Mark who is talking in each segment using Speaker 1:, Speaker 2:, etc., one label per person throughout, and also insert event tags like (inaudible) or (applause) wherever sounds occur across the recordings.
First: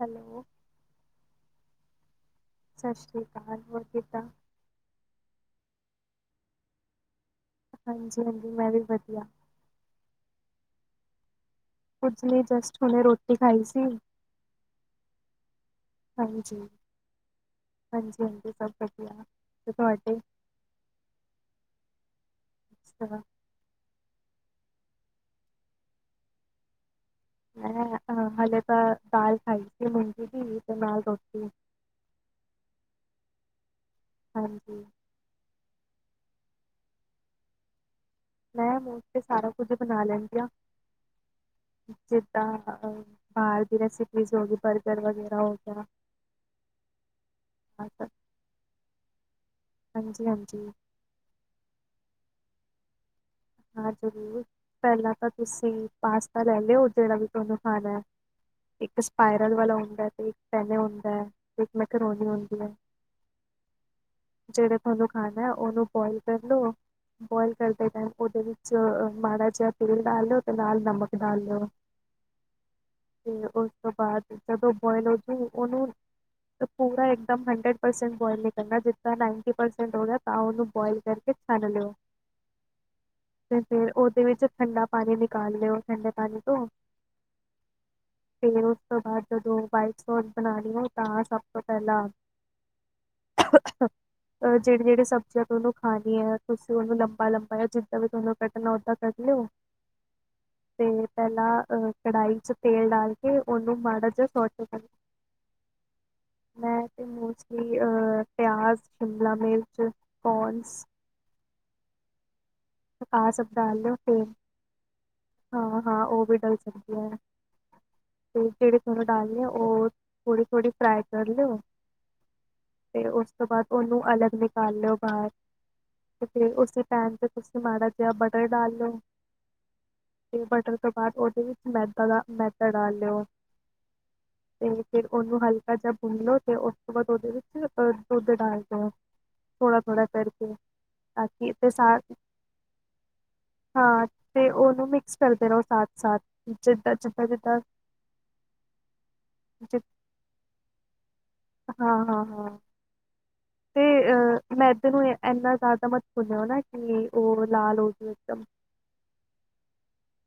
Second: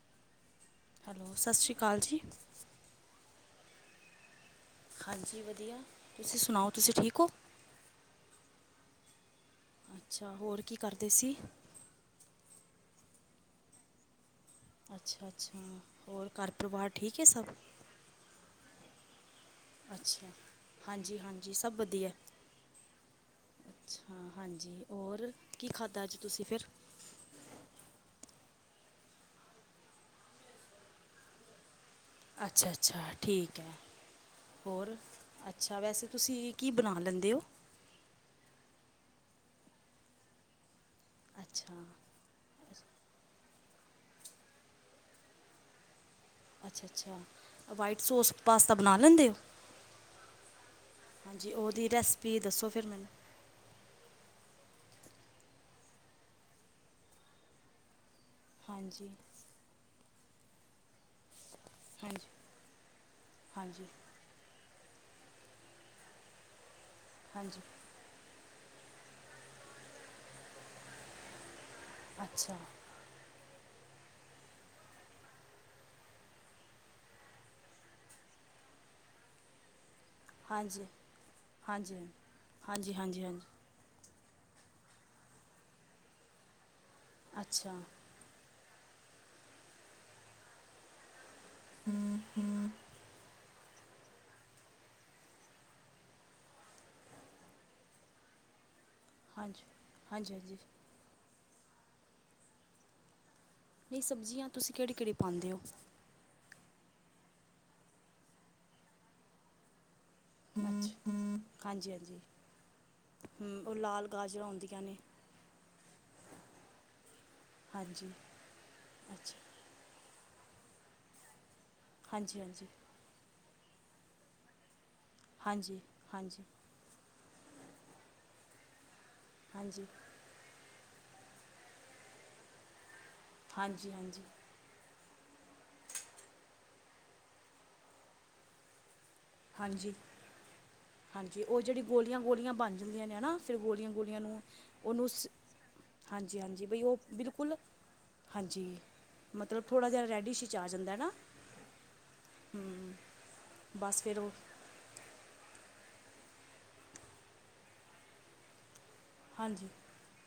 Speaker 1: Hello
Speaker 2: hello ਸਤਿ ਸ਼੍ਰੀ ਅਕਾਲ ਜੀ
Speaker 1: ਸਤਿ ਸ਼੍ਰੀ ਅਕਾਲ ਹੋਰ ਕਿਦਾਂ
Speaker 2: ਹਾਂਜੀ ਵਧੀਆ ਤੁਸੀਂ ਸੁਣਾਓ ਤੁਸੀਂ ਠੀਕ ਹੋ?
Speaker 1: ਹਾਂਜੀ-ਹਾਂਜੀ ਮੈਂ ਵੀ ਵਧੀਆ।
Speaker 2: ਅੱਛਾ ਹੋਰ ਕੀ ਕਰਦੇ ਸੀ
Speaker 1: ਕੁਝ ਲਈ ਜਸਟ ਉਹਨੇ ਰੋਟੀ ਖਾਈ ਸੀ
Speaker 2: ਅੱਛਾ-ਅੱਛਾ ਹੋਰ ਘਰ
Speaker 1: ਹਾਂਜੀ,
Speaker 2: ਪਰਿਵਾਰ ਠੀਕ ਹੈ ਸਭ
Speaker 1: ਹਾਂਜੀ-ਹਾਂਜੀ ਸ
Speaker 2: ਅੱਛਾ ਹਾਂਜੀ-ਹਾਂਜੀ ਸਭ ਵਧੀਆ
Speaker 1: ਅੱਛਾ,
Speaker 2: ਅੱਛਾ ਹਾਂਜੀ ਹੋਰ ਕੀ ਖਾਧਾ ਅੱਜ ਤੁਸੀਂ ਫਿਰ?
Speaker 1: ਮੈਂ ਹਲੇੇ ਤਾਂ ਦਾਲ ਖਾਈ ਸੀ ਮੁਗੀ ਦੀ ਤੇ ਨਾਲ ਰੋਟੀ
Speaker 2: ਅੱਛਾ-ਅੱਛਾ ਠੀਕ ਹੈ
Speaker 1: ਹਾਂਜੀ,
Speaker 2: ਹੋਰ? ਅੱਛਾ ਵੈਸੇ ਤੁਸੀਂ ਕੀ ਬਣਾ ਲੈਂਦੇ ਹੋ
Speaker 1: ਮੈਂ ਤੇ ਸਾਰਾ ਕੁੱਝ ਬਣਾ ਲੈਂਣਦੀ ਆ
Speaker 2: ਅੱਛਾ।
Speaker 1: ਜਿੱਦਾਂ ਬਾਹਰ ਦੀ ਰੈਸਿਪੀਜ਼ ਹੋ ਗੀ ਬਰਗਰ ਵਗੈਰਾ ਹੋ ਗਿਆ।
Speaker 2: ਅੱਛਾ-ਅੱਛਾ
Speaker 1: ਆ
Speaker 2: ਵਾਈਟ
Speaker 1: ਸਭ
Speaker 2: ਸੋਸ ਪਾਸਤਾ ਬਣਾ ਲੈਂਦੇ ਉਹ
Speaker 1: ਹਾਂਜੀ-ਹਾਂਜੀ
Speaker 2: ਹਾਂਜੀ ਉਹਦੀ ਰੈਸਪੀ ਦੱਸੋ ਫਿਰ ਮੈਨੂੰ
Speaker 1: ਹਾਂ ਜ਼ਰੂਰ ਪਹਿਲਾਂ ਤਾਂ ਤੁਸੀਂ ਪਾਸਤਾ ਲੈ ਲਿਓ ਜਿਹੜਾ ਵੀ ਤੁਹਾਨੂੰ ਖਾਣਾ ਹੈ। ਇੱਕ
Speaker 2: ਹਾਂਜੀ
Speaker 1: ਸਪਾਇਰਲ ਵਾਲਾ ਹੁੰਦਾ ਹੈ ਤੇ ਇੱਕ ਪੈਨੇ ਹੁੰਦਾ ਹੈ ਇੱਕ ਮੈਕਰੋਨੀ
Speaker 2: ਹਾਂਜੀ
Speaker 1: ਆਉਦੀ ਹੈ।
Speaker 2: ਹਾਂਜੀ
Speaker 1: ਜਿਹੜਾ ਤੁਹਾਨੂੰ ਖਾਣਾ ਹੈ ਉਹਨੂੰ ਬੁਇਲ ਕਰ ਲਓ ਬੁਇਲ
Speaker 2: ਹਾਂਜੀ
Speaker 1: ਕਰਦੇ ਟਮ ਉਹਦੇ ਵਿੱਚ ਮਾੜਾ ਜਿਹਾ ਤੇਲ ਡਾਲ ਲਿਓ ਅਤੇ ਨਾਲ ਨਮਕ ਡਾਲ ਲਿਓ
Speaker 2: ਅੱਛਾ।
Speaker 1: ਤੇ ਉਸ ਤੋਂ ਬਾਅਦ ਜਦੋਂ ਬੋਇਲ ਹੋਜੇ ਉਹਨੂੰ ਪੂਰਾ ਇੱਕਦਮ ਹੰਡਰੇਡ ਪਰਸੈਂਟ ਬੋਇਲ ਨ ਕਰਨਾ ਜਿੱਣਾ ਨਾਈਨਟੀ ਪਰਸੈਂਟ ਹੋ ਗਿਆ ਤਾਂ ਉਹਨੂੰ ਬੁਆਇਲ ਕਰਕੇ ਛਣ ਲਿਓ
Speaker 2: ਹਾਂਜੀ-ਹਾਂਜੀ-ਹਾਂਜੀ
Speaker 1: ਤੇ ਫੇਰ ਉਹਦੇ ਵਿੱਚ ਠੰਡਾ ਪਾਣੀ ਨਿਕਾਲ ਲਓ ਠੰਡੇ ਪਾਣੀ ਤੋਂ
Speaker 2: ਅੱਛਾ।
Speaker 1: ਤੇ ਉਸ ਤੋਂ ਬਾਅਦ ਜਦੋਂ ਵਾਈਟ ਸੋਸ ਬਣਾ ਲਈ ਹੈ ਤਾਂ ਸਭ ਤੋਂ ਪਹਿਲਾਂ (unintelligible) ਅ ਜਿਹੜੀ ਜਿਹੜੀ ਸਬਜ਼ੀਆਂ ਤੁ ਉਹਨੂੰ ਖਾਣੀ ਆ ਤੁਸੀਂ ਉਹਨੂੰ ਲੰਬਾ ਲੰਬਾ ਜਾਂ ਜ ਵੀ ਤੁਹਾਨੂੰ ਕੱਟ ਓਦਾਂ (unintelligible)
Speaker 2: ਹਾਂਜੀ-ਹਾਂਜੀ-ਹਾਂਜੀ
Speaker 1: ਤੇ ਪਹਿਲਾਂ ਕੜਾਹੀ ਚ ਤੇਲ ਡਾਲ ਤੇ ਉਹਨੂੰ
Speaker 2: ਨਹੀਂ
Speaker 1: ਮਾੜਾ ਜਿ ਸੌ
Speaker 2: ਸਬਜ਼ੀਆਂ ਤੁਸੀਂ ਕਿਹੜੀ ਕਿਹੜੀ ਪਾਉਂਦੇ ਹੋ
Speaker 1: ਮੈਂ ਤੇ ਮੋਸਟਲੀ ਅਹ ਪਿਆਜ ਸ਼ਿਮਲਾ ਮਿਰਚ ਕੋਨਸ
Speaker 2: ਹਾਂਜੀ-ਹਾਂਜੀ
Speaker 1: ਕਾਾਸ ਅਬਦਾਾਲ ਫਨ (unintelligible)
Speaker 2: ਹੁੰਦੀਆਂ ਨੇ
Speaker 1: ਹਾਂ-ਹਾਂ ਉਹ ਵੀ ਡਲ ਸਕਦੀ ਹੈ
Speaker 2: ਹਾਂਜੀ
Speaker 1: ਤੇ ਜਿਹੜੇ ਤੁਹਾਨੂੰ
Speaker 2: ਅੱਛਾ
Speaker 1: ਡਾਲਦੇ ਆ ਉਹ ਥੋੜ੍ਹੀ-ਥੋੜ੍ਹੀ ਫਰਾਾਈ ਕਰ ਲਿਓ
Speaker 2: ਹਾਂਜੀ-ਹਾਂਜੀ।
Speaker 1: ਤੇ ਉਸ ਤੋਂ ਬਾਅਦ ਉਹਨੂੰ ਅਲੱਗ ਨਿਕਾਲ ਲੋ ਬਾਰ,
Speaker 2: ਹਾਂਜੀ ਹਾਂਜੀ
Speaker 1: ਤੇ
Speaker 2: ਹਾਂਜੀ
Speaker 1: ਫਿਰ ਉਸੀ ਪੈਣ ਤੁਸੀਂ ਮਾਰਾ ਜੇਆ ਬਟਰ ਡਾਲ ਲੋੋ।
Speaker 2: ਹਾਂਜੀ।
Speaker 1: ਤੇ ਬਟਰ ਤੋਂ ਬਾਅਦ, ਉਹਦੇ ਵਿੱਚ ਮੈਦਾ ਦਾ, ਮੈਦਾ ਡਾਲ ਲਓ।
Speaker 2: ਹਾਂਜੀ-ਹਾਂਜੀ।
Speaker 1: ਤੇ ਫਿਰ ਉਹਨੂੰ ਹਲਕਾ ਜਿਹਾ ਭੁੰਨ ਲੋ ਤੇ, ਉਸ ਤੋਂ ਬਾਅਦ ਉਹਦੇ ਵਿੱਚ ਅਹ ਦੁੱਧ ਡਾਲ ਦਿਓ। ਥੋੜਾ ਥੋੜਾ ਕਰਕੇ ਤਾਂ
Speaker 2: ਹਾਂਜੀ-ਹਾਂਜੀ।
Speaker 1: ਕਿ
Speaker 2: ਉਹ
Speaker 1: ਤੇ
Speaker 2: ਜਿਹੜੀ
Speaker 1: ਸਾ
Speaker 2: ਗੋਲੀਆਂ-ਗੋਲੀਆਂ ਬਣ ਜਾਂਦੀਆਂ ਨੇ ਹੈ ਨਾ। ਫਿਰ
Speaker 1: ਹਾਂ
Speaker 2: ਗੋਲੀਆਂ-ਗੋਲੀਆਂ ਨੂੰ,
Speaker 1: ਤੇ ਉਹਨੂੰ
Speaker 2: ਉਅਨੂੰ
Speaker 1: ਮਿਕਸ
Speaker 2: ਸ
Speaker 1: ਕਰਦੇ ਰਹੋ ਸਾਥ ਸਾਥ
Speaker 2: ਹਾਂਜੀ-ਹਾਂਜੀ, ਬਈ
Speaker 1: ਜਿੱਦਾਂ
Speaker 2: ਉਹ
Speaker 1: ਜਿੱਦਾਂ
Speaker 2: ਬਿਲਕੁਲ
Speaker 1: ਜਿੱਦਾਂ
Speaker 2: ਹਾਂਜੀ, ਮਤਲਬ
Speaker 1: ਜਿ
Speaker 2: ਥੋੜ੍ਹਾ ਜੇਆ ਰੈਡੀਸ਼ ਚ ਆ ਜਾਂਦਾ ਨਾ,
Speaker 1: ਹਾਂ
Speaker 2: ਹੂੰ ਬੱਸ।
Speaker 1: ਅਹ, ਮੈਦੇ ਨੂੰ ਏਨਾਂ ਜ਼ਆਦਾ ਮਤ ਭੁੰਨਿਔ ਨਾ, ਕਿ ਉਹ ਲਾਲ ਹੋ ਜਵੇ ਇੱਕਦਮ।
Speaker 2: ਹਾਂਜੀ।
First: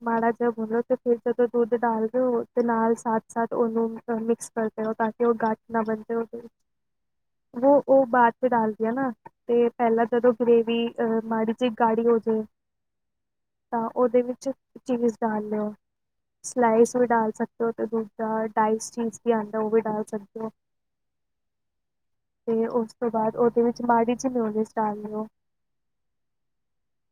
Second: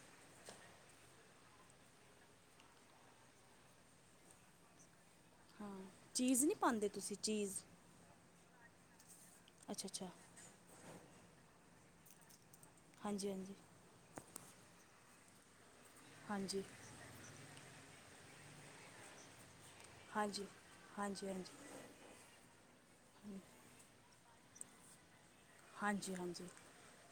Speaker 1: ਮਾੜਾ ਜੇਆ ਪੂਣੀਔ, ਤੇ ਫਿਰ ਜਦੋਂ ਦੁੱਧ ਡਾਲ ਦੇ ਔ, ਤੇ ਨਾਲ ਸਾਥ-ਸਾਥ ਉਅਨੂੰ ਅ ਮਿਕਸ ਕਰਦੇ ਰੋ, ਤਾਂਕਿ ਔਹ ਗਾਠ
Speaker 2: ਹਾਂ
Speaker 1: ਨਾ ਬਣਜੇ ਔਦੇ
Speaker 2: ਚੀਜ਼
Speaker 1: ਵਿੱਚ,
Speaker 2: ਨਹੀਂ ਪਾਉਂਦੇ ਤੁਸੀਂ ਚੀਜ਼
Speaker 1: ਵੋ ਔਹ ਬਾਅਦ ਚ ਡਾਲਦੀ ਆ ਨਾ। ਤੇ
Speaker 2: ਅੱਛਾ
Speaker 1: ਪੈਲਾਂ
Speaker 2: ਅੱਛਾ
Speaker 1: ਜਦੋਂ ਗਰੇਵੀ, ਅਹ ਮਾੜੀ ਜੀ ਗਾੜੀ ਹੋ ਜੇ
Speaker 2: ਹਾਂਜੀ-ਹਾਂਜੀ।
Speaker 1: ਤਾਂ ਉਅਦੇ ਵਿੱਚ ਚੀਜ਼ ਡਾਲ ਲਓ,
Speaker 2: ਹਾਂਜੀ
Speaker 1: ਸਲਾਈਸ ਔ ਵੀ ਡਾਲ ਸਕਦੇ ਹੋ, ਤੇ ਦੂਜਾ ਡਾਇਸਡ ਚੀਜ਼ ਵੀ ਆਂਦਾ, ਉਹ ਵੀ ਡਾਲ ਸਕਦੇ ਔ।
Speaker 2: ਹਾਂਜੀ-ਹਾਂਜੀ।
Speaker 1: ਤੇ ਔਸ ਤੋਂ ਬਾਅਦ ਉਅਦੇ ਵਿੱਚ, ਮਾੜੀ ਜੀ ਮੀਓਨਿਸ ਡਾਲ ਲਓ।
Speaker 2: ਹਾਂਜੀ-ਹਾਂਜੀ।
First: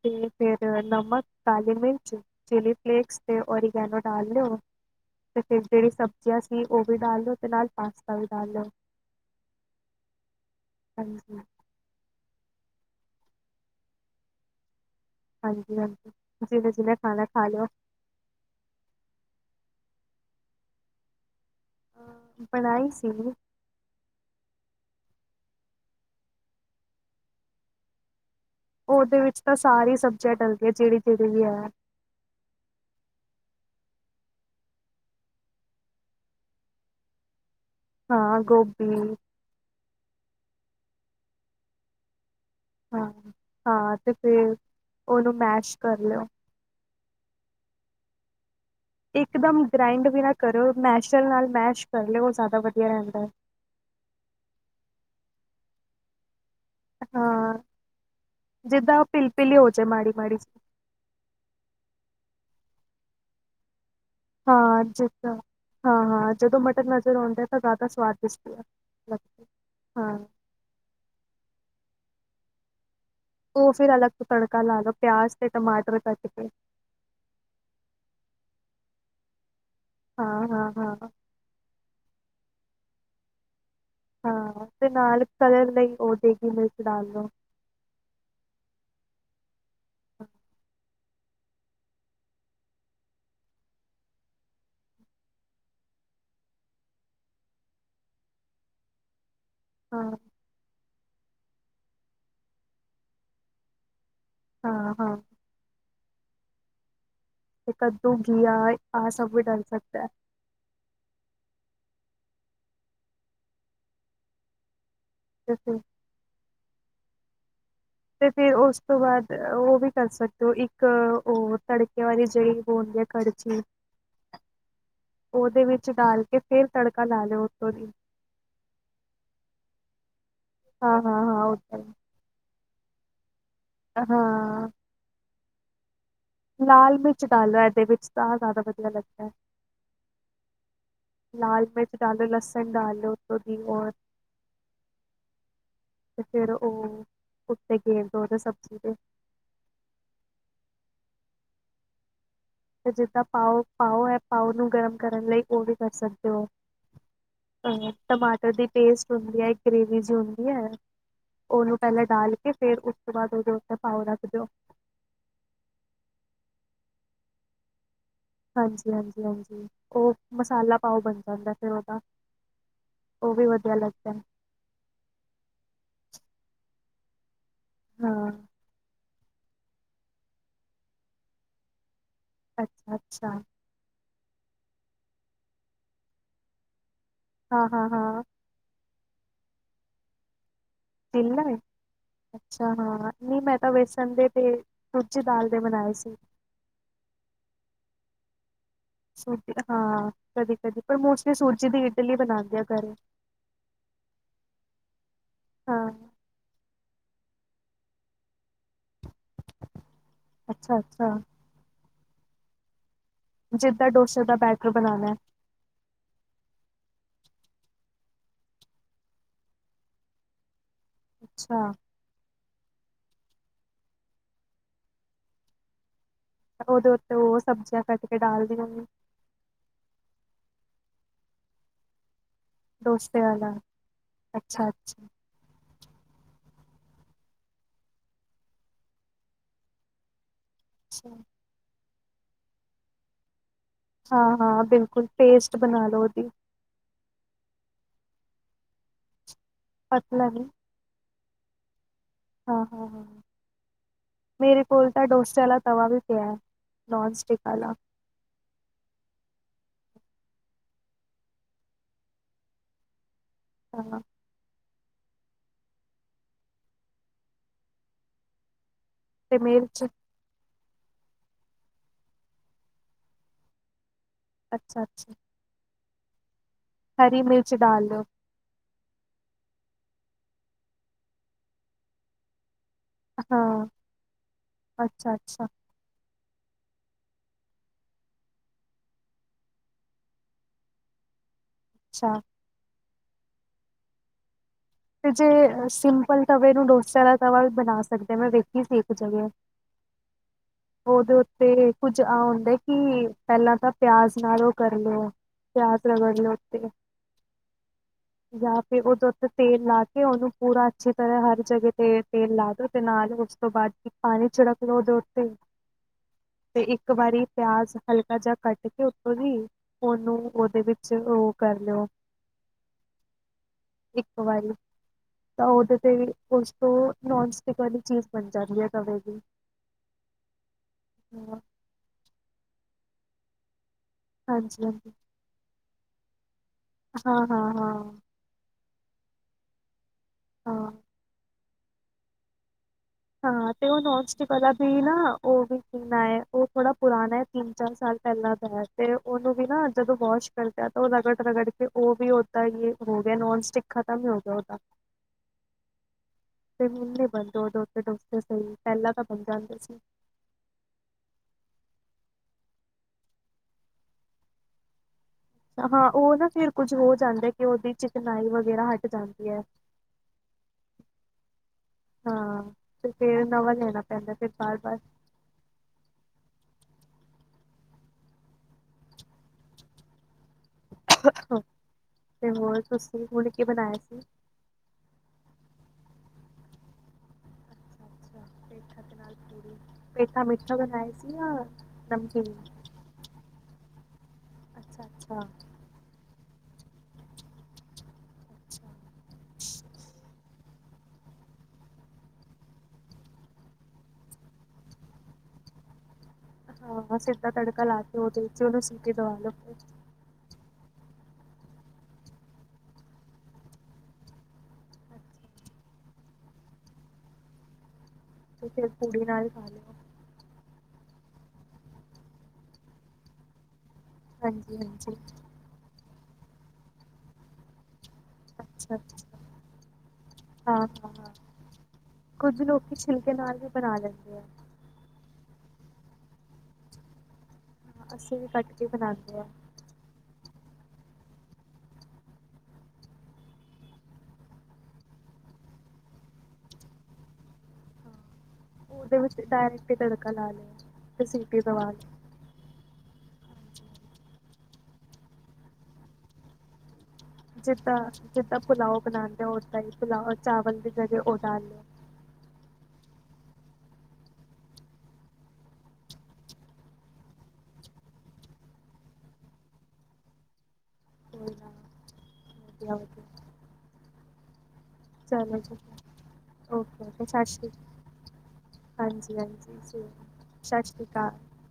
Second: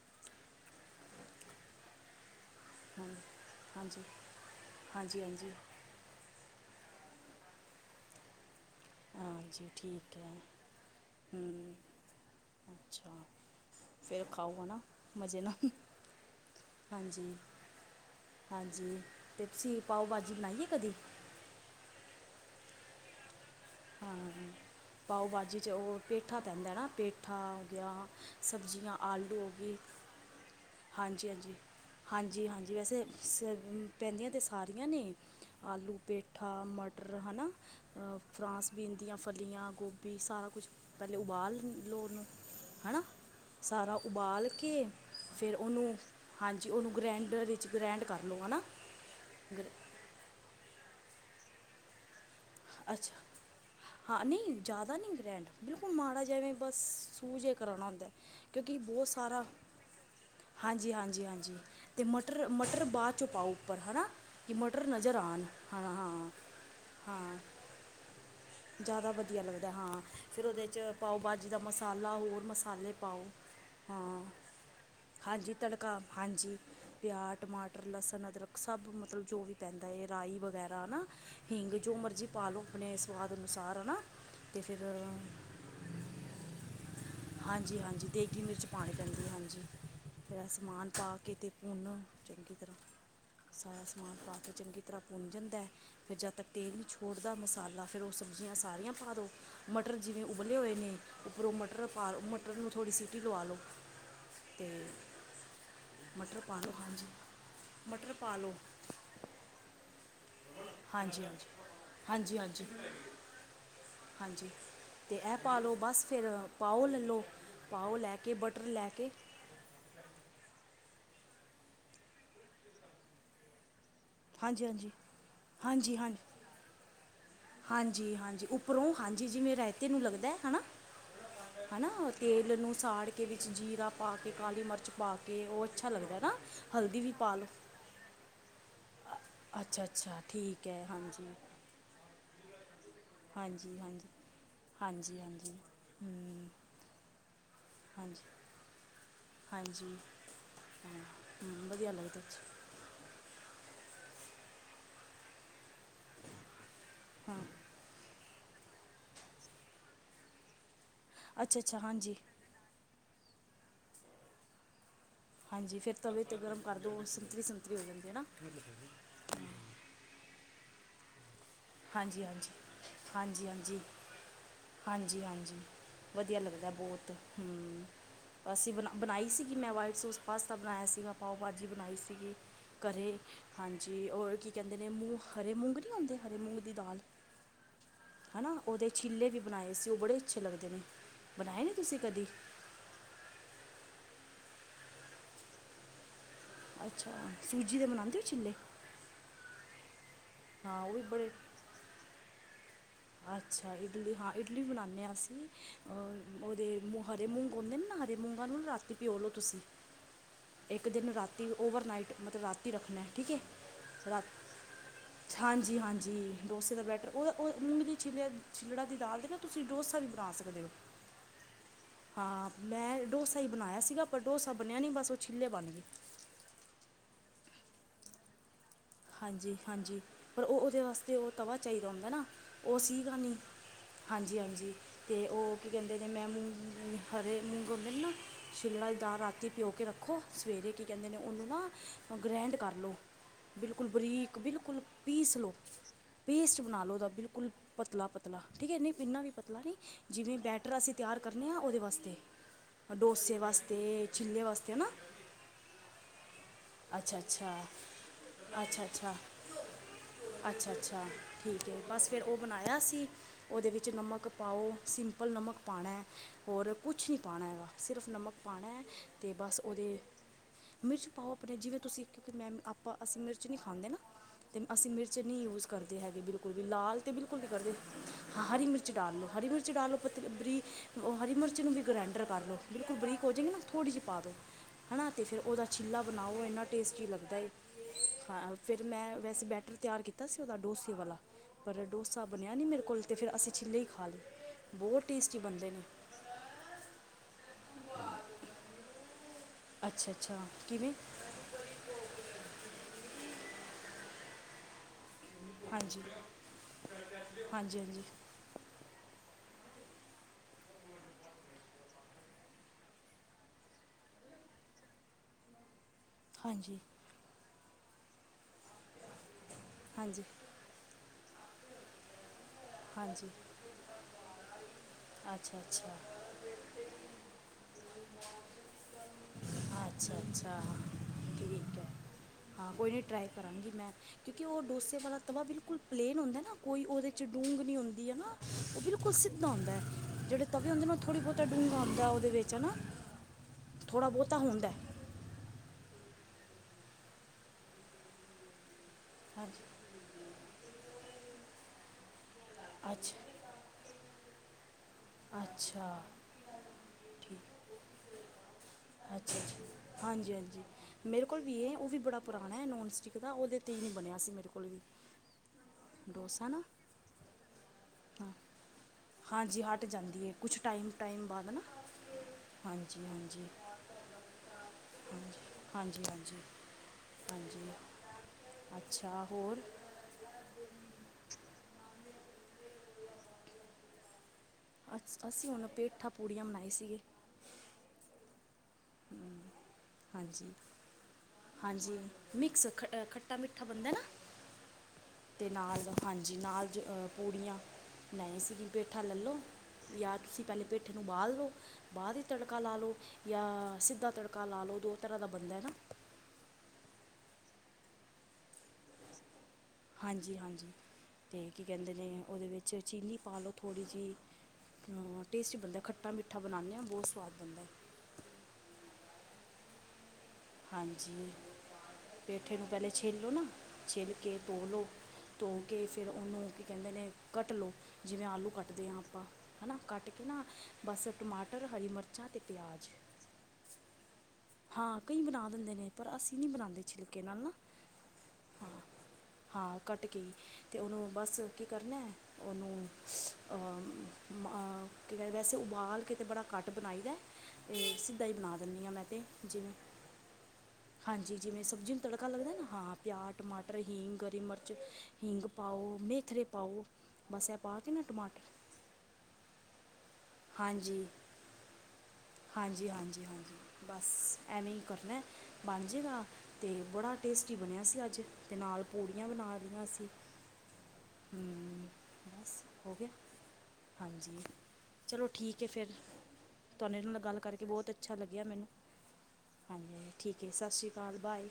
Speaker 1: ਤੇ ਫਿਰ ਨਮਕ, ਕਾਲੀ ਮਿਰਚ ਚਿਲੀ
Speaker 2: ਹਾਂ,
Speaker 1: ਫਲੇਕਸ ਤੇ ਓਰੀਗੈਨੋ
Speaker 2: ਹਾਂਜੀ
Speaker 1: ਡਾਲ ਲਓ,
Speaker 2: ਹਾਂਜੀ
Speaker 1: ਤੇ
Speaker 2: ਹਾਂਜੀ
Speaker 1: ਫਿਰ ਜੇਹੜੀ ਸਬ ਜਿਆਂ ਸੀ, ਔਹ ਵੀ ਡਾਲ ਲਓ ਤੇ ਨਾਲ ਪਾਸਤਾ ਵੀ ਡਾਲ ਲਓ।
Speaker 2: ਹਾਂਜੀ, ਠੀਕ ਏ।
Speaker 1: ਹਾਂਜੀ।
Speaker 2: ਅੱਛਾ, ਫਿਰ ਖਾਔ ਹਨਾ।
Speaker 1: ਹਾਂਜੀ-ਹਾਂਜੀ, ਜਿੰਨੇ-ਜਿੰਨੇ ਖਾਣਾ
Speaker 2: ਹਾਂਜੀ
Speaker 1: ਏ ਖਾ ਲਓ।
Speaker 2: ਹਾਂਜੀ, ਤੇ ਤੁਸੀਂ ਪਾਓ ਭਾਜੀ ਬਣਾਈ ਏ ਕਦੀ?
Speaker 1: ਬਣਾਈ ਸੀ।
Speaker 2: ਹਾਂ, ਪਾਓ ਭਾਜੀ ਇੱਚ ਔਹ ਪੇਠਾ ਪੈਂਦਾ ਨਾ, ਪੇਠਾ ਹੋ ਗਿਆ ਸਬਜ਼ੀਆਂ
Speaker 1: ਉਹਦੇ ਵਿੱਚ
Speaker 2: ਆਲੂ ਔ
Speaker 1: ਤਾਂ
Speaker 2: ਗਈ,
Speaker 1: ਸਾਰੀ ਸਬਜ਼ੀਆਂ ਡਲਦੀਆਂ ਜਿਹੜੀ ਜਿਹੜੀ ਵੀ
Speaker 2: ਹਾਂਜੀ-ਹਾਂਜੀ।
Speaker 1: ਹੈ
Speaker 2: ਹਾਂਜੀ-ਹਾਂਜੀ, ਵੈਸੇ ਸ ਪੈਂਦੀਆਂ ਤੇ ਸਾਰੀਆਂ ਨੇ। ਆਲੂ, ਪੇਠਾ, ਮਟਰ ਹਣਾ?
Speaker 1: ਹਾਂ
Speaker 2: ਫਰਾਂਸ
Speaker 1: ਗੋਭੀ
Speaker 2: ਬੀਨ ਦੀਆਂ ਫਲੀਆਂ, ਗੋਭੀ, ਸਾਰਾ ਕੁਛ, ਪੈਲੇ ਉਬਾਲ ਲੋ ਔਨੂੰ। ਹਨਾ?
Speaker 1: ਹਾਂ ਹਾਂ
Speaker 2: ਸਾਰਾ
Speaker 1: ਅਤੇ
Speaker 2: ਉਬਾਲ
Speaker 1: ਫਿਰ
Speaker 2: ਕੇ,
Speaker 1: ਉਹਨੂੰ
Speaker 2: ਫਿਰ
Speaker 1: ਮੈਸ਼
Speaker 2: ਉਅਨੂੰ
Speaker 1: ਕਰ ਲਿਓ।
Speaker 2: ਹਾਂਜੀ, ਉਅਨੂੰ ਗ੍ਰੈਂਡਰ ਇੱਚ ਗ੍ਰੈਂਡ ਕਰ ਲਉ, ਹੈਨਾ?
Speaker 1: ਇੱਕਦਮ ਗ੍ਰਾਇੰਡ ਵੀ ਨਾ ਕਰੋ, ਮੈਸ਼ਲ ਨਾਲ ਮੈਸ਼ ਕਰ ਲਓ, ਔ ਜ਼ਾ
Speaker 2: ਅੱਛਾ ਹਾਂ, ਨਈ ਜਾਅਦਾ ਨਈ ਗ੍ਰੈਂਡ, ਬਿਲਕੁਲ ਮਾੜਾ ਜੇਵੇਂ ਬਸ ਸੂ ਜੇਆ ਈ
Speaker 1: ਹਾਂ
Speaker 2: ਕਰਾਣਾ ਹੁੰਦਾ ਏ, ਕਿਉਂਕਿ
Speaker 1: ਜਿੱਦਾਂ
Speaker 2: ਬੌਤ ਸਾਰਾ
Speaker 1: ਪਿਲ-ਪਿਲੀ ਹੋ ਜਾਏ ਮਾੜੀ-ਮਾੜੀ
Speaker 2: ਹਾਂਜੀ-ਹਾਂਜੀ-ਹਾਂਜੀ ਤੇ ਮਟਰ-ਮਟਰ ਬਾਅਦ ਚੋਂ ਪਾਓ ਉੱਪਰ, ਹਨਾਂ? ਕਿ
Speaker 1: ਹਾਂ
Speaker 2: ਮਟਰ ਨਜ਼ਰ
Speaker 1: ਜਿੱਦਾਂ
Speaker 2: ਆਣ, ਹਾਂ-ਹਾਂ।
Speaker 1: ਜਦੋਂ ਮਟਨ ਨਜ਼
Speaker 2: ਹਾਂ, ਜਾਅਦਾ ਵਦੀਆ ਲੱਗਦਾ, ਹਾਂ। ਫਿਰ ਉਅਦੇ ਚ ਪਾਓ ਭਾਜੀ ਦਾ ਮਸਾਲਾ, ਹੋਰ ਮਸਾਲੇ ਪਾਓ।
Speaker 1: ਉਹ ਫਿਰ ਅਲੱਗ
Speaker 2: ਹਾਂ,
Speaker 1: ਤੋਂ ਤੜਕਾ ਲਾ ਲਓ ਪਿਆਜ ਤੇ
Speaker 2: ਹਾਂਜੀ
Speaker 1: ਟਮਾਟਰ
Speaker 2: ਤੜਕਾ,
Speaker 1: ਕੱਟ ਕੇ
Speaker 2: ਹਾਂਜੀ। ਪਿਆ, ਟਮਾਟਰ, ਲਸਣ, ਅਦਰਕ ਸਭ ਮਤਲਬ ਜੋ ਵੀ ਪੈਂਦਾ ਏ, ਰਾਈ ਵਗੈਰਾ
Speaker 1: ਹਾਂ-ਹਾਂ-ਹਾਂ।
Speaker 2: ਹੈਨਾ?
Speaker 1: ਹਾਂ
Speaker 2: ਹਿੰਗ। ਜੋ ਮਰਜੀ ਪਾ ਲੋ, ਅਪਣੇ ਸਵਾਦ ਅਨੁਸਾਰ ਹਨਾ?
Speaker 1: ਹਾਂ ਤੇ ਨਾਲ ਕਲਰ ਲਈ, ਔ ਦੇਗੀ ਮਿਰਚ ਡਾਲ ਲੋ।
Speaker 2: ਹਾਂਜੀ-ਹਾਂਜੀ ਦੇਗੀ ਮਿਰਚ ਪਾਣੀ ਪੈਂਦੀ ਏ, ਹਾਂਜੀ। ਫਿਰ ਏਹ ਸਮਾਨ ਪਾ ਕੇ, ਤੇ ਭੁੰਨ ਚੰਗੀ ਤਰ੍ਹਾਂ। ਸਾਰਾ ਸਮਾਨ ਪਾ ਕੇ ਚੰਗੀ ਤਰ੍ਹਾਂ ਭੁੰਨ ਜਾਂਦਾ ਹੈ। ਫੇਰ ਜਦ ਤੱਕ ਤੇਲ ਛੋੜਦਾ ਮਸਾਲਾ ਫਿਰ ਉਹ ਸਬਜ਼ੀਆਂ ਸਾਰੀਆਂ ਪਾ ਦਿਉ ਮਟਰ ਜਿਵੇਂ ਉੱਬਲੇ ਹੋਏ ਨੇ, ਉਪਰੋਂ ਮਟਰ ਪਾ ਮਟਰ ਨੂੰ ਥੋੜੀ ਸੀਟੀ ਲਵਾ ਲਓ। ਤੇ
Speaker 1: ਹਾਂ-ਹਾਂ-ਹਾਂ।
Speaker 2: ਮਟਰ ਪਾਲੋ ਹਾਂਜੀ
Speaker 1: ਤੇ
Speaker 2: ਮਟਰ
Speaker 1: ਕੱਦੂ
Speaker 2: ਪਾ
Speaker 1: ਘੀਆ
Speaker 2: ਲਓ
Speaker 1: ਆਹ ਸਭ ਵੀ ਡਲ ਸਕਦਾ ਹੈ
Speaker 2: ਹਾਂਜੀ- ਹਾਂਜੀ, ਹਾਂਜੀ- ਹਾਂਜੀ, ਹਾਂਜੀ ਤੇ ਇਹ ਪਾ ਲਓ ਬਸ ਫਿਰ ਪਾਓ ਲੈ ਲਓ, ਪਾਓ ਲੈ
Speaker 1: ਤੇ
Speaker 2: ਕੇ,
Speaker 1: ਫਿਰ
Speaker 2: ਬਟਰ
Speaker 1: ਉਸ
Speaker 2: ਲੈ
Speaker 1: ਤੋਂ
Speaker 2: ਕੇ
Speaker 1: ਬਾਅਦ ਉਹ ਵੀ ਕਰ ਸਕਦੇ ਹੋ ਇੱਕ ਉਹ ਤੜਕੇ ਵਾਲੀ ਜਿਹੜੀ ਬ ਹੁੰਦੀ ਹੈ ਕੜਛੀ
Speaker 2: ਹਾਂਜੀ ਹਾਂਜੀ
Speaker 1: ਉਹਦੇ ਵਿੱਚ
Speaker 2: ਹਾਂਜੀ ਹਾਂਜੀ
Speaker 1: ਡਾਲ ਕੇ ਫਿਰ ਤੜਕਾ ਲਾ ਲਿਓ ਉੱਤੋਂ ਦੀ
Speaker 2: ਹਾਂਜੀ -ਹਾਂਜੀ ਉੱਪਰੋਂ ਹਾਂਜੀ ਜਿਵੇੇਂ ਰਾਇਤੇ ਨੂੰ ਲੱਗਦਾ ਹਨਾ
Speaker 1: ਹਾਂ ਹਾਂ ਹਾਂ ਓਦਾਂ
Speaker 2: ਹਨਾ
Speaker 1: ਹੀ
Speaker 2: ਤੇਲ ਨੂੰ ਸਾੜ ਕੇ ਵਿੱਚ ਜੀਰਾ ਪਾ ਕੇ, ਕਾਲੀ
Speaker 1: ਹਾਂ
Speaker 2: ਮਿਰਚ ਪਾ ਕੇ ਉਹ ਅੱਛਾ ਲੱਗਦਾ ਨਾ
Speaker 1: ਲਾਲ
Speaker 2: ਹਲਦੀ ਵੀ
Speaker 1: ਮਿਰਚ
Speaker 2: ਪਾ ਲਓ
Speaker 1: ਡਾਲੋ ਇਹਦੇ ਵਿੱਚ ਤਾਂ ਜ਼ਿਆਦਾ ਵਧੀਆ ਲੱਗਦਾ ਹੈ
Speaker 2: ਅੱਛਾ, ਅੱਛਾ ਠੀਕ ਹੈ ਹਾਂਜੀ
Speaker 1: ਨਾਲੇ ਲਸਣ ਡਾਲ ਲਓ ਦੀ
Speaker 2: ਹਾਂਜੀ
Speaker 1: ਰ
Speaker 2: ਹਾਂਜੀ ਹਾਂਜੀ ਹਾਂਜੀ
Speaker 1: ਤੇ
Speaker 2: ਹਮ,
Speaker 1: ਫਿਰ ਉਹ (unintelligible) ਉਤੇ ਗੇਰਦੋ
Speaker 2: ਹਾਂਜੀ
Speaker 1: ਉਹਦੇ ਸਬਜ਼ੀ ਤੇ (unintelligible)
Speaker 2: ਹਾਂਜੀ, ਹਾਂ ਵਧੀਆ ਲੱਗਦਾ ਜੀ
Speaker 1: ਤੇ ਜਿੱਦਾਂ ਪਾਓ, ਪਾਓ ਹੈ ਪਾਓ ਨੂੰ ਗਰਮ ਕਰਨ ਲਈ ਉਹ ਵੀ ਕਰ ਸਕਦੇ ਹੋ।
Speaker 2: ਹਾਂ
Speaker 1: ਟਮਾਟਰ ਦੀ ਪੇਸਟ ਹੁੰਦੀ ਹੈ ਇੱਕ ਗ੍ਰੇਵੀ ਜਿਹੀ ਹੁੰਦੀ ਹੈ
Speaker 2: ਅੱਛਾ
Speaker 1: ਉਹਨੂੰ
Speaker 2: ਅੱਛਾ
Speaker 1: ਪਹਿਲਾਂ
Speaker 2: ਹਾਂਜੀ
Speaker 1: ਡਾਲ ਤੇ ਫਿਰ ਉਸ ਤੋਂ ਬਾਅਦ ਉਹਦੇ ਉਪਰ ਪਾਓ ਰੱਖ ਦਿਉ
Speaker 2: ਹਾਂਜੀ ਫਿਰ ਤਵੇ 'ਤੇ ਗਰਮ ਕਰ ਦਿਉ ਸੰਤਰੀ, ਸੰਤਰੀ ਹੋ ਜਾਂਦੀ ਹੈ ਨਾ
Speaker 1: ਹਾਂਜੀ- ਹਾਂਜੀ -ਹਾਂਜੀ ਉਹ ਮਸਾਲਾ ਪਾਓ ਬਣ ਜਾਂਦਾ ਫਿਰ ਉਹਦਾ
Speaker 2: ਹਾਂਜੀ- ਹਾਂਜੀ,
Speaker 1: ਉਹ
Speaker 2: ਹਾਂਜੀ
Speaker 1: ਵੀ
Speaker 2: -ਹਾਂਜੀ
Speaker 1: ਵਧੀਆ ਲੱਗਦਾ ਹੈ।
Speaker 2: ਹਾਂਜੀ- ਹਾਂਜੀ ਵਧੀਆ ਲੱਗਦਾ ਬਹੁਤ, ਹਮ
Speaker 1: ਹਾਂ
Speaker 2: ਅਸੀਂ ਬਣਾ ਬਣਾਈ ਸੀ ਕਿ ਮੈਂ ਵਾਈਟ ਸੋਸ ਪਾਸਤਾ ਬਣਾਇਆ ਸੀਗਾ, ਪਾਓ ਭਾਜੀ ਬਣਾਈ ਸੀਗੀ
Speaker 1: ਅੱਛਾ
Speaker 2: ਘਰੇ
Speaker 1: ਅੱਛਾ
Speaker 2: ਹਾਂਜੀ, ਹੋਰ ਕੀ ਕਹਿੰਦੇ ਨੇ ਮੂੰਗ ਹਰੇ ਮੂੰਹ ਹੁੰਦੇ ਹਰੇ ਮੂੰਗ ਦੀ ਦਾਲ
Speaker 1: ਹਾਂ -ਹਾਂ -ਹਾਂ
Speaker 2: ਹਨਾ ਉਹਦੇ ਚੀਲੇ ਵੀ ਬਣਾਏ ਸੀ ਉਹ ਬੜੇ ਅੱਛੇ ਲੱਗਦੇ ਨੇ
Speaker 1: ਪ ਨੇ (unintelligible)
Speaker 2: ਬਣਾਏ ਤੁਸੀਂ ਕਦੀ
Speaker 1: (unintelligible) ਅੱਛਾ ਹਾਂ ਨਹੀਂ ਮੈਂ ਤਾਂ ਵੇਸਣ ਦੇ ਤੇ ਸੂਜੀ, ਦਾਲ ਦੇ ਬਣਾਏ ਸੀ
Speaker 2: ਅੱਛਾ ਸੂਜੀ ਦੇ ਬਣਾਉਂਦੇ ਹੋ ਚਿੱਲੇੇ
Speaker 1: ਸੂਜੀ ਹਾਂ ਕਦੀ ਕਦੀ
Speaker 2: ਉਹ
Speaker 1: ਪਰ
Speaker 2: ਵੀ ਬੜੇ
Speaker 1: ਮੋਸਟਲੀ ਸੂਜੀ ਦੀ ਇਡਲੀ ਬਣਾਉਂਦੇ ਆ ਘਰੇ
Speaker 2: ਅੱਛਾ ਇਡਲੀ ਹਾਂ ਇਡਲੀ ਬਣਾਉਦੇ ਹਾਂ ਅਸੀਂ
Speaker 1: ਹਾਂ
Speaker 2: ਉਹਦੇ ਹਰੇ ਮੂੰਗ ਹੁੰਦੇ ਨੇ ਨਾ ਹਰੇ ਮੂੰਗਾਂ ਨੂੰ ਰਾਤੀ ਭਿਉ ਲਓ ਤੁਸੀਂ
Speaker 1: ਅੱਛਾ
Speaker 2: ਇੱਕ ਦਿਨ
Speaker 1: ਅੱਛਾ
Speaker 2: ਰਾਤੀ ਓਵਰਨਾਈਟ ਮੱਤਲਬ ਰਾਤੀ ਰੱਖਣਾ ਠੀਕ ਹੈ
Speaker 1: ਜਿੱਦਾਂ ਡੋਸੇ ਦਾ ਬੈਟਰ ਬਣਾਉਣਾ ਹੈ।
Speaker 2: ਰਾਤੀ ਹਾਂਜੀ- ਹਾਂਜੀ ਡੋਸੇ ਦਾ ਬੈਟਰ ਉਹਦਾ ਉਹ ਮੂੰਗ ਦੀ ਛਿਲਆ ਛਿਲੜਾ ਦੀ ਦਾਲ ਦੇ ਨਾ ਤੁਸੀਂ ਡੋਸਾ ਵੀ ਬਣਾ ਸਕਦੇ ਹੋ
Speaker 1: ਅੱਛਾ
Speaker 2: ਹਾਂ ਮੈਂ ਡੋਸਾ ਹੀ ਬਣਾਇਆ ਸੀਗਾ ਪਰ ਡੋਸਾ ਬਣਿਆ ਨਹੀਂ ਬੱਸ ਉਹ ਛਿੱਲੇ ਬਣ ਗਏ
Speaker 1: ਉਹਦੇ ਉੱਤੇ ਉਹ ਸਬਜ਼ੀਆਂ ਕੱਟ ਕੇ ਡਾਲਤੀਆਂ ਨੇ
Speaker 2: ਹਾਂਜੀ- ਹਾਂਜੀ ਪਰ ਉਹ ਉਹਦੇ ਵਾਸਤੇ ਉਹ ਤਵਾ ਚਾਹੀਦਾ ਹੁੰਦਾ ਨਾ ਉਹ ਸੀਗਾ
Speaker 1: ਡੋਸੇ
Speaker 2: ਨਹੀਂ,
Speaker 1: ਵਾਲਾ
Speaker 2: ਹਾਂਜੀ-
Speaker 1: ਅੱਛਾ
Speaker 2: ਹਾਂਜੀ
Speaker 1: ਅੱਛਾ
Speaker 2: ਤੇ ਉਹ ਕੀ ਕਹਿੰਦੇ ਨੇ ਮੈਂ ਮੂੰ ਹਰੇ ਮੂੰਗ ਹੁੰਦੇ ਨੇ ਨਾ ਛਿਲੜਾ ਦੀ ਦਾਲ ਰਾਤੀ ਭਿਓ ਕੇ ਰੱਖੋ ਸਵੇਰੇ ਕੀ ਕਹਿੰਦੇ ਨੇ
Speaker 1: ਅੱਛਾ
Speaker 2: ਉਹਨੂੰ ਨਾ ਗ੍ਰੈਂਡ ਕਰ ਲਉ ਬਿਲਕੁੱਲ ਬਰੀਕ
Speaker 1: ਹਾਂ-ਹਾਂ
Speaker 2: ਬਿਲਕੁੱਲ
Speaker 1: ਬਿਲਕੁਲ
Speaker 2: ਪੀਸ ਲਓ
Speaker 1: ਪੇਸਟ ਬਣਾ ਲੋ ਉਹਦੀ
Speaker 2: ਪੇਸਟ ਬਣਾ ਲਓ ਉਹਦਾ ਬਿਲਕੁੱਲ ਪਤਲਾ-ਪਤਲਾ ਠੀਕ ਹੈ ਨਹੀਂ ਇੰਨਾ ਵੀ ਪਤਲਾ ਨਹੀਂ
Speaker 1: ਪਤਲਾ
Speaker 2: ਜਿਵੇਂ
Speaker 1: ਨੀ
Speaker 2: ਬੈਟਰ ਅਸੀਂ ਤਿਆਰ ਕਰਨੇ ਹਾਂ ਉਹਦੇ ਵਾਸਤੇ
Speaker 1: ਹਾਂ-ਹਾਂ-ਹਾਂ
Speaker 2: ਡੋਸੇ ਵਾਸਤੇ, ਚਿੱਲੇ
Speaker 1: ਮੇਰੇ
Speaker 2: ਵਾਸਤੇ ਹਨਾ
Speaker 1: ਕੋਲ ਤਾਂ ਡੋਸੇ ਵਾਲਾ ਤਵਾ ਵੀ ਅ (unintelligible)
Speaker 2: ਅੱਛਾ ਅੱਛਾ ਅੱਛਾ ਅੱਛਾ ਅੱਛਾ ਅੱਛਾ ਠੀਕ ਹੈ ਬਸ ਫਿਰ ਉਹ ਬਣਾਇਆ ਸੀਂ ਉਹਦੇ ਵਿੱਚ
Speaker 1: ਹਾਂ
Speaker 2: ਨਮਕ ਪਾਓ ਸਿੰਪਲ ਨਮਕ ਪਾਉਣਾ ਹੋਰ ਕੁੱਛ ਨਹੀਂ ਪਾਉਣਾ ਹੈਗਾ ਸਿਰਫ਼ ਨਮਕ ਪਾਉਣਾ ਤੇ ਬਸ ਓਦੇ ਮਿਰਚ ਪਾਓ ਆਪਨੇ ਜਿਵੇਂ ਤੁਸੀਂਂ ਇਕ ਮੈਮ ਆਪਾਂ ਅਸੀਂ ਮਿਰਚ ਨੀ ਖਾਂਦੇ ਨਾ, ਤੇ ਅਸੀਂ
Speaker 1: ਅੱਛਾ-ਅੱਛਾ
Speaker 2: ਮਿਰਚ ਨੀ ਯੂਜ਼ ਕਰਦੇ ਹੈਗੇ ਬਿਲਕੁਲ ਵੀ, ਲਾਲ ਤੇ
Speaker 1: ਹਰੀ
Speaker 2: ਬਿਲਕੁਲ ਨੀ
Speaker 1: ਮਿਰਚ
Speaker 2: ਕਰਦੇ।
Speaker 1: ਡਾਲ ਲੋ
Speaker 2: ਹਾਂ, ਹਰੀ ਮਿਰਚ ਡਾਲ ਲੋ, ਹਰੀ ਮਿਰਚ ਡਾਲ ਲੋ ਪਤਲੀ ਬਰੀਕ ਹਰੀ ਮਿਰਚ ਨੂੰ ਵੀ ਗਰੈਂਡਰ ਕਰ ਲੋ ਬਿਲਕੁਲ ਬਰੀਕ ਹੋ ਜੇਂਗੀ ਨਾ,
Speaker 1: ਹਾਂ
Speaker 2: ਥੋੜੀ ਜੀ ਪਾਦੋ ਹਣਾ ਤੇ ਫੇਰ
Speaker 1: ਅੱਛਾ-ਅੱਛਾ-ਅੱਛਾ
Speaker 2: ਓਦਾ ਛਿਲਾ ਬਨਾਓ ਐਨਾਂ ਟੇਸਟੀ ਲੱਗਦਾ ਏ। ਹਾਂ ਫੇਰ ਮੈਂ, ਵੈਸੇ ਬੈਟਰ ਤੇਆਰ ਕੀਤਾ ਸੀ ਓਦਾ ਡੋਸੇ ਵਾਲਾ ਪਰ ਡੋਸਾ ਬਨੇਆ ਨਈ ਮੇਰ ਕੋਲ, ਤੇ ਫਿਰ ਅਸੀਂ ਛਿਲੇ ਈ ਲਏ। ਬਹੁਤ
Speaker 1: ਤੇ ਜੇ,
Speaker 2: ਟੇਸਟੀ
Speaker 1: ਅ
Speaker 2: ਬਣਦੇ ਨੇ
Speaker 1: ਸਿੰਪਲ ਤਵੇ ਨੂੰ ਡੋਸੇ ਆਲਾ਼ ਤਵਾ ਵੀ ਬਨਾ ਸਕਦੇ, ਮੈਂ ਵੇਖੀ ਸੀ ਇੱਕ ਜਗੇ।
Speaker 2: ਅੱਛਾ, ਅੱਛਾ ਕੀ
Speaker 1: ਓਦੇ ਉੱਤੇ ਕੁੱਝ ਆ ਹੁੰਦੈ ਕਿ, ਪੈਲਾਂ ਤਾਂ ਪਿਆਜ ਨਾਲੋ਼ ਕਰ ਲੋ, ਪੇਆਜ਼
Speaker 2: ਹਾਂਜੀ
Speaker 1: ਰਗੜ ਲੋ ਉਤੇ,
Speaker 2: ਹਾਂਜੀ ਹਾਂਜੀ
Speaker 1: ਯਾ ਫਿਰ ਓਦੇ ਉੱਤੇ ਤੇਲ ਲਾ ਕੇ ਓਨੂੰ ਪੂਰਾ ਅੱਛੀ ਤਰ੍ਹਾਂ ਹਰ ਜਗੇ ਤੇ, ਤੇਲ ਲਾ ਦੋ ਤੇ ਨਾਲ ਓਸ ਤੋਂ ਬਾਦ ਪਾਣੀ ਛੀੜਕ ਦੋ ਓਦੇ ਉਤੇ।
Speaker 2: (inaudible)
Speaker 1: ਤੇ ਇੱਕ ਵਾਰੀ ਪੀਆਜ ਹਲਕਾ ਜੇਆ ਕੱਟ ਕੇ ਉੱਤੋ ਦੀ, ਓਨੂੰ
Speaker 2: ਹਾਂਜੀ
Speaker 1: ਓਦੇ ਵਿੱਚ ਚਲੋ ਓ ਕਰ ਲੇਓ।
Speaker 2: ਹਾਂਜੀ।
Speaker 1: ਇੱਕ ਵਾਰੀ ਤਾਂ
Speaker 2: ਅੱਛਾ
Speaker 1: ਓਦੇ
Speaker 2: ਅੱਛਾ
Speaker 1: ਤੇ ਵੀ ਓਸ ਤੋਂ, ਨੋਨ ਸਿਟਕ ਵਾਲੀ ਚੀਜ ਬਨ ਜਾਂਦੀ ਆ ਤਵੇ ਤੇ ਵੀ
Speaker 2: ਆਛਾ, ਅੱਛਾ ਠੀਕ ਹੈ ਹਾਂ ਕੋਈ ਨਈ ਟ੍ਰਾਇ ਕਰਾਂਗੀ ਮੈਂ, ਕਿਊਕਿ ਓ
Speaker 1: ਹਾਂਜੀ ਹਾਂਜੀ
Speaker 2: ਡੋਸੇ ਵਾਲਾ ਤਵਾ ਬਿਲਕੁਲ ਪਲੇਨ ਹੁੰਦੈ ਨਾ, ਕੋਈ ਓਦੇ ਚ
Speaker 1: ਹਾਂ ਹਾਂ
Speaker 2: ਡੂੰਘ ਨੀ
Speaker 1: ਹਾਂ
Speaker 2: ਹੋਂਦੀ ਐ ਨਾ, ਓ ਬਿਲਕੁਲ ਸਿੱਦਾ ਹੁੰਦੈ ਜੇੜੇ ਤਵੇ
Speaker 1: ਹਾਂ
Speaker 2: ਹੁੰਦੇ ਨਾ ਓ ਥੋੜੇ ਬੋਤ ਡੂੰਘਾ ਹੂੰਦਾ ਓਦੇ ਵਿੱਚ ਹਨਾ
Speaker 1: ਹਾਂ, ਤੇ ਓ ਨੋਸਟਿਕ ਵਾਲਾ ਵੀ ਨਾ ਓ ਵੀ ਨਈ ਓ ਥੋੜਾ ਪੁਰਾਨਾ ਏ ਤਿੰਨ, ਚਾਰ ਸਾਲ ਪੈਲਾਂ ਦਾ ਐ, ਤੇ ਓਨੂੰ ਵੀ ਨਾ
Speaker 2: ਹਾਂਜੀ
Speaker 1: ਜਦੋਂ ਵੋਸ਼ ਕਰ ਓ ਰਗਟ ਰਗੜ ਕੇ ਓ ਵੀ ਓਦਾ ਈ ਏ,
Speaker 2: ਅੱਛਾ
Speaker 1: ਨੋਨ ਸੀਟਕ ਖਤਮ ਈ ਹੋ ਗਏ ਓਦਾਂ।
Speaker 2: ਆੱਛਾ।
Speaker 1: ਤੇ ਹੁਨ ਨੀ ਬਨਦੇ ਓ ਡੋਸੇ ਡੁਸੇ ਸਈ ਪੈਲਾਂ ਤਾਂ ਬਨ
Speaker 2: ਅੱਛਾ
Speaker 1: ਜਾਂਦੇ
Speaker 2: ਜੀ
Speaker 1: ਸੀ।
Speaker 2: ਹਾਂਜੀ, ਹਾਂਜੀ। ਮੇਰੇ ਕੋਲ ਵੀ ਏ, ਓ ਵੀ ਬੜਾ ਪਰਾਨਾ ਏ ਨੋਨ ਸਟਿਕ ਦਾ ਓ ਤੇ ਹੀ ਬਨੇਆ ਸੀ ਮੇਰੇ ਕੋਲ ਵੀ।
Speaker 1: ਹਾਂ, ਓ ਨਾ ਫਿਰ ਕੁੱਝ ਹੋ ਜਾਂਦੈ ਕਿ ਓਦੇ ਚ ਚਿਕਨਾਈ
Speaker 2: ਹਾਂ
Speaker 1: ਵਗੈਰਾ ਹਟ ਜਾਂਦੀ। ਹੈ
Speaker 2: ਹਾਂਜੀ ਹਟ ਜਾਂਦੀ ਐ, ਕੁਛ ਟਾਈਮ, ਟਾਈਮ ਬਾਦ ਨਾ
Speaker 1: ਹਾਂ ਤੇ
Speaker 2: ਹਾਂਜੀ
Speaker 1: ਫੇਰ
Speaker 2: ਹਾਂਜੀ
Speaker 1: ਨਵਾਂ ਲੈਣਾ ਪੈਂਦੈ ਤੇ ਫੇਰ ਬਾਰ, ਬਾਰ
Speaker 2: ਹਾਂਜੀ, ਹਾਂਜੀ, ਹਾਂਜੀ, ਹਾਂਜੀ ਅੱਛਾ ਹੋਰ
Speaker 1: ਤੇ ਹੋਰ ਤੁਸੀਂ ਹੁਣ ਕੀ ਬਣਾਏਆ ਸੀ?
Speaker 2: ਅ ਅਸੀਂ ਹੋਣ ਪੇਠਾਂ ਪੂੜੀਆਂ ਬਨਾਈ ਸੀਗੀ।
Speaker 1: ਅੱਛਾ ਅੱਛਾ ਪੇਠਾ ਦੇ ਨਾਲ
Speaker 2: ਹੂੰ
Speaker 1: ਪੂਰੀ ਪੇਠਾ
Speaker 2: ਹਾਂਜੀ,
Speaker 1: ਮਿੱਠਾ ਬਣਾਇਆ ਸੀ ਜਾਂ
Speaker 2: ਹਾਂਜੀ
Speaker 1: ਨਮਕੀਨ
Speaker 2: ਮਿਕਸ ਖ ਖਟ ਤਾ ਮਿੱਠਾ ਬਨਦੈ ਨਾ
Speaker 1: ਅੱਛਾ, ਅੱਛਾ।
Speaker 2: ਅਤੇ ਨਾਲ ਹਾਂਜੀ, ਨਾਲ ਜ ਪੂੜੀਆਂ ਬਨਾਈ ਸੀਗੀ
Speaker 1: ਅੱਛਾ।
Speaker 2: ਪੇਠਾ ਲੈ ਲੌ ਯਾ ਤੁਸੀਂ ਪੈਲੇ ਪੇਠੇ ਨੂੰ ਓਬਾਲ਼ ਲੋ, ਬਾਦ ਚ ਤੜਕਾ ਲਾ ਲੋ ਯਾ ਸਿੱਧਾ ਤੜਕਾ ਲਾ ਲੋ ਦੋ ਤਰਾਂ ਦਾ ਬਨਦੈ ਨਾ।
Speaker 1: ਹਾਂ ਸਿੱਦਾ ਤੜਕਾ ਲਾ ਕੇ ਓਦੇ ਚ, ਓਨੂੰ ਸੀਟੀ ਦਵਾ ਲੋ।
Speaker 2: ਹਾਂਜੀ, ਹਾਂਜੀ ਤੇ ਕੀ ਕੈਂਦੇ ਨੇ ਓਦੇ ਵਿੱਚ ਚੀਨੀ ਪਾ ਲੋ ਥੋੜੀ ਜੀ ਹੂੰ,
Speaker 1: ਅੱਛਾ,
Speaker 2: ਟੇਸਟੀ ਬਨਦੈ ਖੱਟਾ ਮਿੱਠਾ ਬਨਾਂਨੇ ਆ ਬੋਤ ਸਵਾਦ ਬਨਦੈ।
Speaker 1: (unintelligible) (unintelligible)
Speaker 2: ਹਾਂਜੀ, ਪੇਠੇ ਨੂੰ ਪਹਿਲੇ ਛਿੱਲ ਲੋ ਨਾ, ਛਿੱਲ ਕੇ
Speaker 1: ਹਾਂਜੀ,
Speaker 2: ਧੋ ਲੋ
Speaker 1: ਹਾਂਜੀ।
Speaker 2: ਧੋ ਕੇ ਫਿਰ ਓਹਨੂੰ ਕੀ ਕਹਿੰਦੇ ਨੇ, ਕੱਟ ਲੋ ਜਿਵੇਂ ਆਲੂ
Speaker 1: ਅੱਛਾ,
Speaker 2: ਕੱਟਦੇ ਆਂ
Speaker 1: ਅੱਛਾ।
Speaker 2: ਆਪਾਂ ਹਨਾ ਕੱਟ ਕੇ ਨਾ,
Speaker 1: ਹਾਂ, ਹਾਂ,
Speaker 2: ਬਸ
Speaker 1: ਹਾਂ।
Speaker 2: ਟਮਾਟਰ ਹਰੀ ਮਰਚਾਂ ਤੇ
Speaker 1: ਕੁਝ
Speaker 2: ਪਿਆਜ਼-
Speaker 1: ਛਿਲਕੇ ਨਾਲ ਵੀ ਬਣਾ ਲੈਦੇ
Speaker 2: ਹਾਂ ਕਈ ਬਨਾ ਦਿੰਦੇ ਨੇ ਪਰ ਅਸੀਂ ਨਹੀਂ ਬਣਾਉਂਦੇ ਛਿਲਕੇ ਨਾਲ ਨਾ
Speaker 1: ਅਸਿਵੀ ਕਟ ਕੇ
Speaker 2: ਹਾਂ
Speaker 1: ਬਨਾ ਨੇ ਆ
Speaker 2: ਹਾਂ ਕੱਟ ਕੇ ਤੇ ਉਹਨੂੰ ਬਸ ਕੀ ਕਰਨਾ ਉਹਨੂੰ ਉਬਾਲ ਕੇ ਬੜਾ ਘੱਟ ਬਣਾਈਦਾ ਸਿਧਾ ਹੀ ਬਣਾ ਦਿੰਦੀ ਆ
Speaker 1: ਉਹਦੇ
Speaker 2: ਮੈਂ
Speaker 1: ਵਿੱਚ
Speaker 2: ਤੇ ਜਿਵੇ-
Speaker 1: ਡਾਇਰੈਕਟ ਹੀ ਤੜਕਾ ਲਾ ਲਿਆ ਤੇ ਸੀਟੀ ਦਵਾ ਲਈ।
Speaker 2: ਤੜਕਾ ਲੱਗਦਾ ਹਾਂ ਪਿਆਜ, ਟਮਾਟਰ ਹਿੰਗ, ਹਰੀ ਮਿਰਚ ਹਿੰਗ ਪਾਓ ਬਸ ਇਹ ਪਾ ਕੇ ਨਾ
Speaker 1: ਜਿਦਾ-ਜਿਦਾ
Speaker 2: ਟਮਾਟਰ
Speaker 1: ਪੁਲਾਅ ਬਣਾਉਦੇ ੳਦਾ ਹੀ ਚਾਵਲ ਦੀ ਜਗਾ
Speaker 2: ਹਾਂਜੀ
Speaker 1: ਉਹ ਦਾਲ
Speaker 2: ਹਾਂਜੀ -ਹਾਂਜੀ ਬਸ ਐਵੇਂ ਹੀ ਕਰਨਾ ਬਣ ਜਾਏਗਾ ਤੇ ਬੜਾ ਟੇਸਟੀ ਬਣਿਆ ਸੀ ਅੱਜ ਤੇ ਨਾਲ ਪੂੜੀਆਂ ਬਣਾ ਰਹੀਆਂ ਸੀ
Speaker 1: ਕੋਈ ਨਾ
Speaker 2: ਹੂੰ
Speaker 1: ਵਧੀਆ,
Speaker 2: ਹੋ ਗਿਆ
Speaker 1: ਵਧੀਆ।
Speaker 2: ਹਾਂਜੀ ਚਲੋ ਠੀਕ ਹੈ ਫਿਰ
Speaker 1: ਓਕੇ,
Speaker 2: ਤੁਹਾਨੂੰ
Speaker 1: ਓਕੇ।
Speaker 2: ਇਹਦੇ ਨਾਲ
Speaker 1: ਸਤਿ
Speaker 2: ਗੱਲ
Speaker 1: ਸ਼੍ਰੀ
Speaker 2: ਕਰਕੇ ਬਹੁਤ ਅੱਛਾ ਲੱਗਿਆ ਮੈਨੂੰ
Speaker 1: ਅਕਾਲ। ਹਾਂਜੀ- ਹਾਂਜੀ। ਸੇਮ।
Speaker 2: ਹਾਂਜੀ -ਹਾਂਜੀ ਠੀਕ ਸਤਿ ਸ਼੍ਰੀ ਅਕਾਲ ਬਾਏ